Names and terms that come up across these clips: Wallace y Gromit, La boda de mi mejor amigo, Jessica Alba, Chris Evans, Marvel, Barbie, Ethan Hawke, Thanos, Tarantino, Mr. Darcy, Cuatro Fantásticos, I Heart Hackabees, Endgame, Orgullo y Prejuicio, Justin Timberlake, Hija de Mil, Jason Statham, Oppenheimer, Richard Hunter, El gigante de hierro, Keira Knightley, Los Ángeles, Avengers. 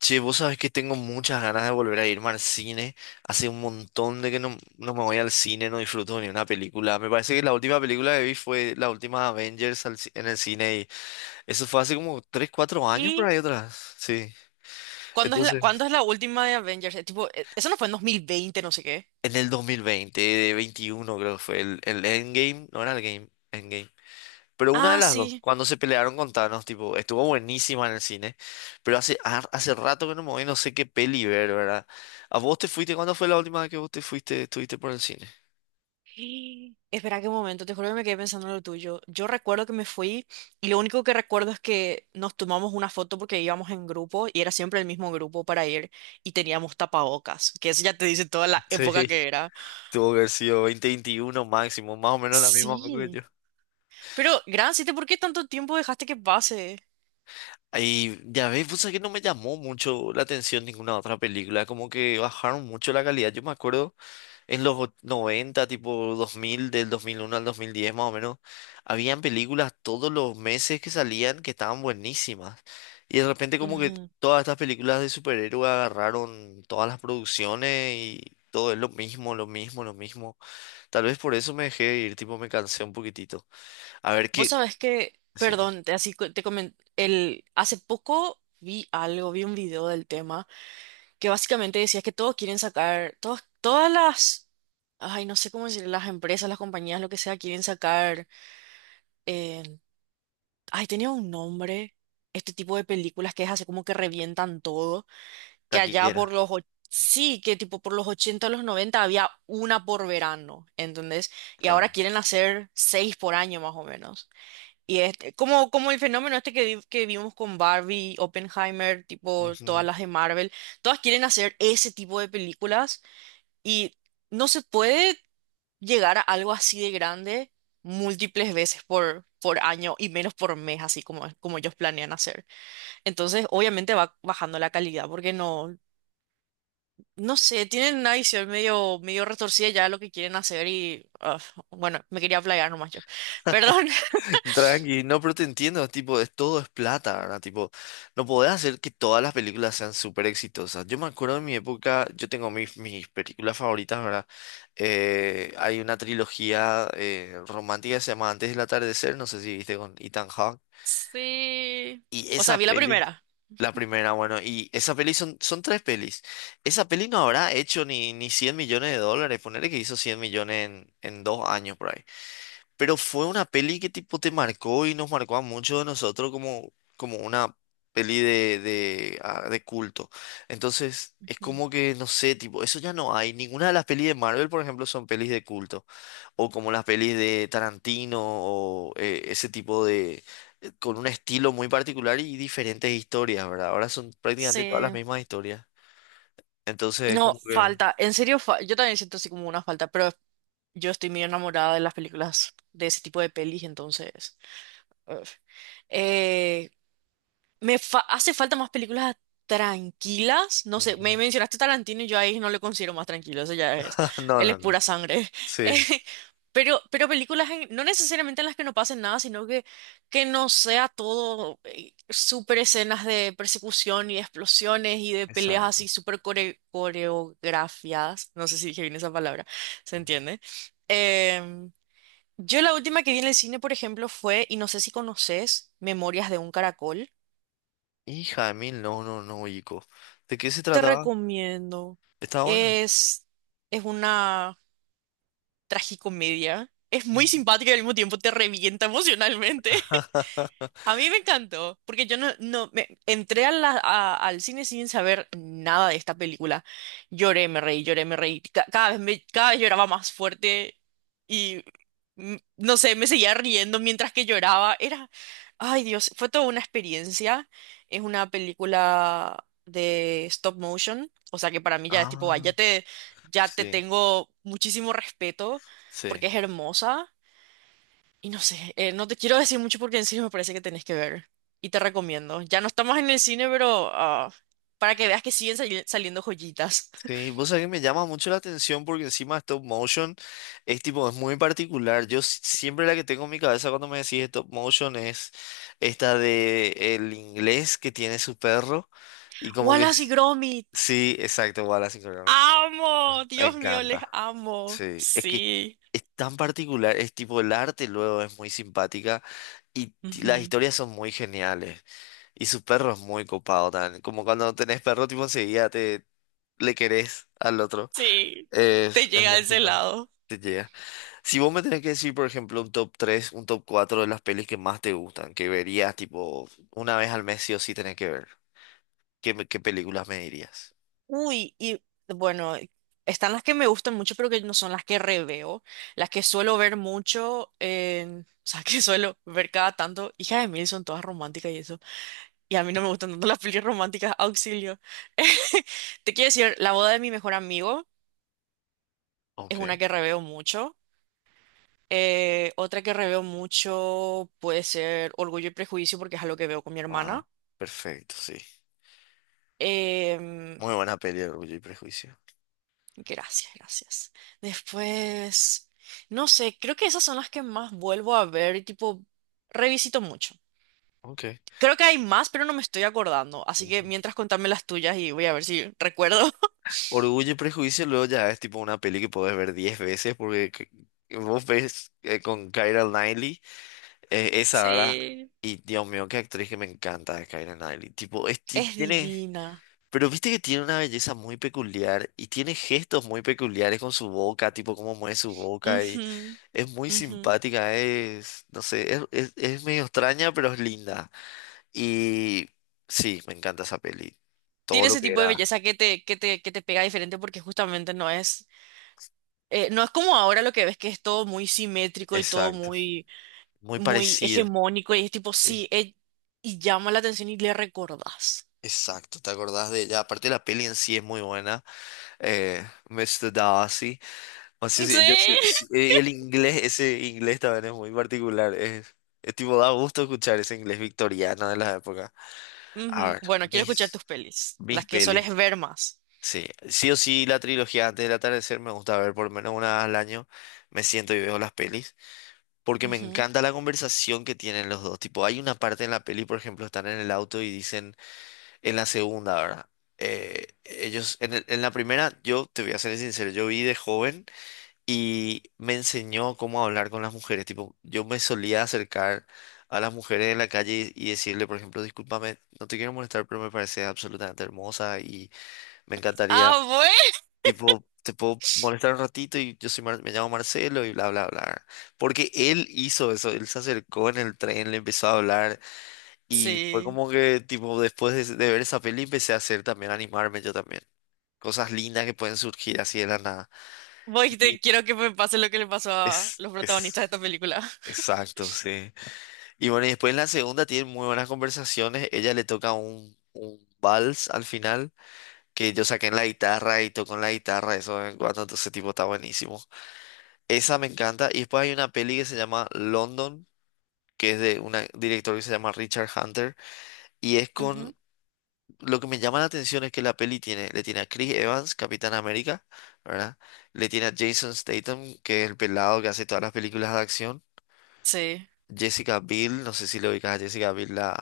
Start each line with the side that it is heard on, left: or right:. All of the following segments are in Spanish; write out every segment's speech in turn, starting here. left: Che, vos sabés que tengo muchas ganas de volver a irme al cine. Hace un montón de que no me voy al cine, no disfruto ni una película. Me parece que la última película que vi fue la última Avengers en el cine y eso fue hace como 3 4 años por
right: ¿Y
left: ahí atrás. Sí. Entonces,
right: cuándo es la última de Avengers? Tipo, eso no fue en 2020, no sé qué.
left: en el 2020, de 21 creo que fue el Endgame, no era el Game, Endgame. Pero una de
right: Ah,
left: las dos,
right: sí.
left: cuando se pelearon con Thanos, tipo, estuvo buenísima en el cine, pero hace rato que no me voy, no sé qué peli ver, ¿verdad? ¿A vos te fuiste? ¿Cuándo fue la última vez que vos te fuiste, estuviste por el cine?
right: Espera qué momento, te juro que me quedé pensando en lo tuyo. Yo recuerdo que me fui y lo único que recuerdo es que nos tomamos una foto porque íbamos en grupo y era siempre el mismo grupo para ir y teníamos tapabocas, que eso ya te dice toda la
left: Sí.
right: época que era.
left: Tuvo que haber sido 2021 máximo, más o menos la misma época que
right: Sí.
left: yo.
right: Pero, ¿por qué tanto tiempo dejaste que pase?
left: Ahí, ya ves, pues que no me llamó mucho la atención ninguna otra película, como que bajaron mucho la calidad. Yo me acuerdo. En los 90, tipo 2000 del 2001 al 2010 más o menos, habían películas todos los meses que salían que estaban buenísimas. Y de repente como que todas estas películas de superhéroes agarraron todas las producciones y todo es lo mismo, lo mismo, lo mismo. Tal vez por eso me dejé de ir, tipo me cansé un poquitito. A ver
right: Vos
left: qué.
right: sabés que,
left: Sí,
right: perdón, te comenté, hace poco vi algo, vi un video del tema, que básicamente decía que todos quieren sacar, todas las, ay, no sé cómo decir, las empresas, las compañías, lo que sea, quieren sacar, eh, ay, tenía un nombre, este tipo de películas que es así como que revientan todo, que allá
left: taquillera.
right: sí, que tipo por los 80 a los 90 había una por verano, ¿entendés? Y ahora
left: Claro.
right: quieren hacer seis por año más o menos. Y es como, el fenómeno este que, que vimos con Barbie, Oppenheimer, tipo todas
left: Ujú.
right: las de Marvel, todas quieren hacer ese tipo de películas y no se puede llegar a algo así de grande múltiples veces por año y menos por mes, así como, como ellos planean hacer. Entonces, obviamente va bajando la calidad porque no, no sé, tienen una visión medio, medio retorcida ya de lo que quieren hacer y ah, bueno, me quería playar nomás yo. Perdón.
left: Tranqui, no, pero te entiendo, tipo, todo es plata, ¿verdad? Tipo, no podés hacer que todas las películas sean súper exitosas. Yo me acuerdo de mi época, yo tengo mis películas favoritas, ¿verdad? Hay una trilogía romántica que se llama Antes del atardecer, no sé si viste con Ethan Hawke.
right: Sí.
left: Y
right: O sea,
left: esa
right: vi la
left: peli,
right: primera.
left: la primera, bueno, y esa peli son tres pelis. Esa peli no habrá hecho ni 100 millones de dólares, ponerle que hizo 100 millones en 2 años por ahí. Pero fue una peli que tipo te marcó y nos marcó a muchos de nosotros como una peli de culto. Entonces, es
right: Mm.
left: como que, no sé, tipo, eso ya no hay. Ninguna de las pelis de Marvel, por ejemplo, son pelis de culto. O como las pelis de Tarantino o ese tipo de, con un estilo muy particular y diferentes historias, ¿verdad? Ahora son prácticamente todas las
right: Sí,
left: mismas historias. Entonces,
right: no,
left: como que.
right: falta, en serio, yo también siento así como una falta, pero yo estoy muy enamorada de las películas, de ese tipo de pelis, entonces, uf. Eh, hace falta más películas tranquilas. No sé, me
left: Ujú.
right: mencionaste Tarantino y yo ahí no le considero más tranquilo. Eso ya es.
left: No,
right: Él es
left: no, no.
right: pura sangre.
left: Sí,
right: Eh, pero películas no necesariamente en las que no pasen nada, sino que no sea todo súper escenas de persecución y de explosiones y de peleas
left: exacto.
right: así súper coreografiadas. No sé si dije bien esa palabra. ¿Se entiende? Em, yo la última que vi en el cine, por ejemplo, fue, y no sé si conoces, Memorias de un caracol.
left: Hija de mil, no, no, no, Ico. ¿De qué se
right: Te
left: trataba?
right: recomiendo.
left: ¿Estaba buena?
right: Es, es una tragicomedia. Es muy simpática y al mismo tiempo te revienta emocionalmente. A mí me encantó, porque yo no, no me, entré al cine sin saber nada de esta película. Lloré, me reí, lloré, me reí. Cada cada vez lloraba más fuerte y no sé, me seguía riendo mientras que lloraba. Era, ay Dios, fue toda una experiencia. Es una película de stop motion, o sea que para mí ya es tipo, "Ay, ya
left: Ah,
right: te, ya te
left: sí,
right: tengo muchísimo respeto porque
left: sí.
right: es hermosa. Y no sé, no te quiero decir mucho porque en serio me parece que tenés que ver. Y te recomiendo. Ya no estamos en el cine, pero ah, para que veas que siguen saliendo joyitas.
left: Sí, vos sabés que me llama mucho la atención porque encima stop motion es tipo, es muy particular. Yo siempre la que tengo en mi cabeza cuando me decís stop motion es esta de el inglés que tiene su perro y como que
right: Wallace y Gromit.
left: sí, exacto, Wallace y Gromit.
right: Amo,
left: Me
right: Dios mío, les
left: encanta.
right: amo.
left: Sí, es que
right: Sí.
left: es tan particular, es tipo el arte luego es muy simpática y las
right: Ujú.
left: historias son muy geniales y su perro es muy copado también, como cuando tenés perro tipo enseguida te le querés al otro,
right: Sí.
left: es,
right: Te
left: es sí,
right: llega a
left: muy
right: ese
left: simpático,
right: lado.
left: te llega. Si vos me tenés que decir, por ejemplo, un top 3, un top 4 de las pelis que más te gustan, que verías tipo una vez al mes sí o sí tenés que ver, ¿qué, qué películas me dirías?
right: Uy, y bueno, están las que me gustan mucho, pero que no son las que reveo. Las que suelo ver mucho, o sea, que suelo ver cada tanto. Hija de Mil son todas románticas y eso. Y a mí no me gustan tanto las pelis románticas, auxilio. Te quiero decir, La boda de mi mejor amigo es
left: Ok.
right: una que reveo mucho. Otra que reveo mucho puede ser Orgullo y Prejuicio porque es algo que veo con mi
left: Wow,
right: hermana.
left: perfecto, sí.
right: Em,
left: Muy buena peli, Orgullo y Prejuicio.
right: gracias, gracias. Después, no sé, creo que esas son las que más vuelvo a ver y tipo revisito mucho.
left: Ok.
right: Creo que hay más, pero no me estoy acordando. Así que
left: Ujú.
right: mientras contame las tuyas y voy a ver si recuerdo.
left: Orgullo y Prejuicio luego ya es tipo una peli que podés ver 10 veces porque vos ves con Keira Knightley esa, ¿verdad?
right: Sí.
left: Y Dios mío, qué actriz que me encanta es Keira Knightley. Tipo, es
right: Es
left: tiene.
right: divina.
left: Pero viste que tiene una belleza muy peculiar y tiene gestos muy peculiares con su boca, tipo cómo mueve su boca y
right: Ujú.
left: es muy
right: Ujú.
left: simpática, es, no sé, es medio extraña pero es linda. Y sí, me encanta esa peli. Todo
right: Tiene
left: lo
right: ese
left: que
right: tipo de
left: era.
right: belleza que te, pega diferente porque justamente no es como ahora lo que ves que es todo muy simétrico y todo
left: Exacto.
right: muy,
left: Muy
right: muy
left: parecido,
right: hegemónico y es tipo,
left: sí.
right: sí, y llama la atención y le recordás.
left: Exacto, ¿te acordás de ella? Aparte la peli en sí es muy buena, eh, Mr. Darcy. O sea, sí, yo
right: Sí.
left: sí, y el inglés, ese inglés también es muy particular. Es tipo, da gusto escuchar ese inglés victoriano de la época. A
right: Ujú.
left: ver,
right: Bueno, quiero escuchar
left: mis,
right: tus pelis,
left: mis
right: las que sueles
left: pelis.
right: ver más.
left: Sí, sí o sí la trilogía antes del atardecer me gusta ver por lo menos una vez al año. Me siento y veo las pelis. Porque me
right: Ujú.
left: encanta la conversación que tienen los dos. Tipo, hay una parte en la peli, por ejemplo, están en el auto y dicen. En la segunda, ¿verdad? Ellos, en la primera, yo te voy a ser sincero, yo vi de joven y me enseñó cómo hablar con las mujeres. Tipo, yo me solía acercar a las mujeres en la calle y decirle, por ejemplo, discúlpame, no te quiero molestar, pero me parece absolutamente hermosa y me encantaría,
right: Ah, bueno.
left: tipo, te puedo molestar un ratito y yo soy me llamo Marcelo y bla, bla, bla. Porque él hizo eso, él se acercó en el tren, le empezó a hablar y fue
right: Sí.
left: como que, tipo, después de ver esa peli empecé a hacer también, a animarme yo también. Cosas lindas que pueden surgir así de la nada.
right: Voy, te
left: Y
right: quiero que me pase lo que le pasó a
left: es,
right: los protagonistas de
left: es,
right: esta película.
left: exacto, sí. Y bueno, y después en la segunda tienen muy buenas conversaciones. Ella le toca un vals al final, que yo saqué en la guitarra y toco en la guitarra, eso de vez en cuando, entonces tipo está buenísimo. Esa me encanta. Y después hay una peli que se llama London, que es de un director que se llama Richard Hunter, y es con
right: Ujú.
left: Lo que me llama la atención es que la peli tiene, le tiene a Chris Evans, Capitán América, ¿verdad? Le tiene a Jason Statham, que es el pelado que hace todas las películas de acción.
right: Sí.
left: Jessica Biel, no sé si lo ubicas a Jessica Biel, la.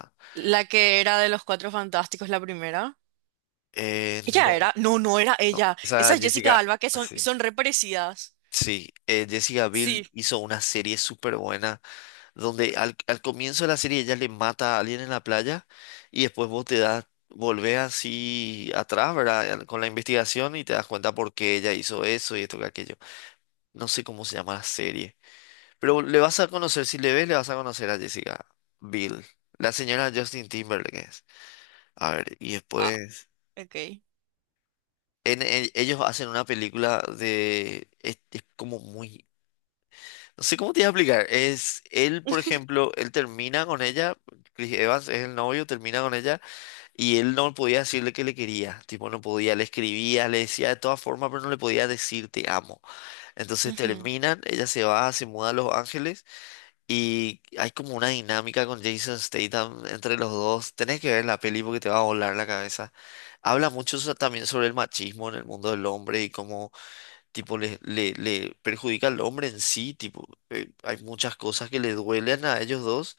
right: La que era de los Cuatro Fantásticos, la primera.
left: Eh,
right: ¿Ella
left: no,
right: era? No, no era
left: no.
right: ella.
left: Esa
right: Esa es Jessica
left: Jessica.
right: Alba, que son,
left: Sí.
right: son re parecidas.
left: Sí, Jessica
right: Sí.
left: Biel hizo una serie súper buena, donde al comienzo de la serie ella le mata a alguien en la playa y después vos te das, volvés así atrás, ¿verdad? Con la investigación y te das cuenta por qué ella hizo eso y esto que aquello. No sé cómo se llama la serie. Pero le vas a conocer, si le ves, le vas a conocer a Jessica Biel. La señora Justin Timberlake es. A ver, y
right: Ah,
left: después.
right: ok.
left: Ellos hacen una película de. Es como muy. No sé cómo te voy a explicar. Es él, por ejemplo, él termina con ella. Chris Evans es el novio, termina con ella. Y él no podía decirle que le quería. Tipo, no podía. Le escribía, le decía de todas formas, pero no le podía decir te amo. Entonces
right: Ujú.
left: terminan, ella se va, se muda a Los Ángeles. Y hay como una dinámica con Jason Statham entre los dos. Tenés que ver la peli porque te va a volar la cabeza. Habla mucho también sobre el machismo en el mundo del hombre y cómo tipo le perjudica al hombre en sí. Tipo, hay muchas cosas que le duelen a ellos dos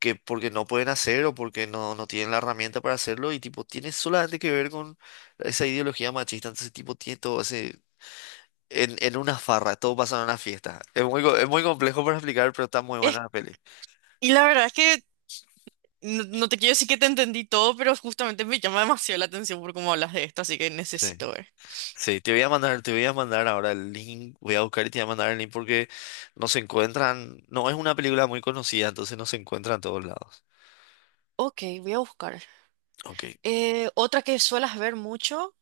left: que porque no pueden hacer o porque no tienen la herramienta para hacerlo. Y tipo, tiene solamente que ver con esa ideología machista. Entonces, tipo, tiene todo ese. En una farra, todo pasa en una fiesta. Es muy complejo para explicar, pero está muy buena
right: Es-
left: la peli.
right: y la verdad es que no, no te quiero decir que te entendí todo, pero justamente me llama demasiado la atención por cómo hablas de esto, así que
left: Sí.
right: necesito ver.
left: Sí, te voy a mandar ahora el link, voy a buscar y te voy a mandar el link porque no se encuentran, no es una película muy conocida, entonces no se encuentra en todos lados.
right: Ok, voy a buscar.
left: Ok,
right: Otra que suelas ver mucho,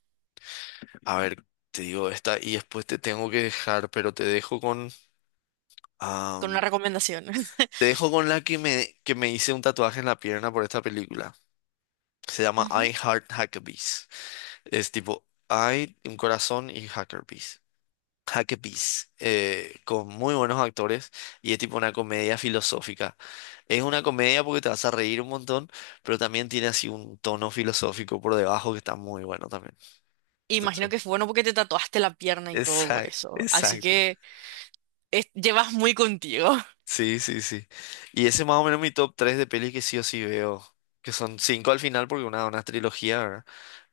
left: a ver, te digo esta y después te tengo que dejar, pero
right: con una
left: am,
right: recomendación.
left: te dejo con la que que me hice un tatuaje en la pierna por esta película. Se llama
right: Ujú.
left: I Heart Hackabees. Es tipo I, un corazón y Hackerbees. Hackabees, con muy buenos actores y es tipo una comedia filosófica. Es una comedia porque te vas a reír un montón, pero también tiene así un tono filosófico por debajo que está muy bueno también.
right: Imagino
left: Entonces,
right: que fue bueno porque te tatuaste la pierna y todo por
left: exacto,
right: eso. Así
left: exacto.
right: que llevas muy contigo.
left: Sí, sí, sí. Y ese es más o menos mi top 3 de pelis que sí o sí veo, que son 5 al final porque una trilogía, ¿verdad?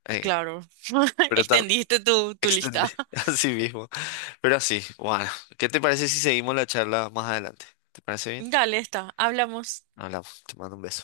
left: Eh,
right: Claro.
left: pero está
right: Extendiste tu
left: extendida
right: lista.
left: así mismo. Pero así, bueno, ¿qué te parece si seguimos la charla más adelante? ¿Te parece bien?
right: Dale, está. Hablamos.
left: Hablamos, te mando un beso.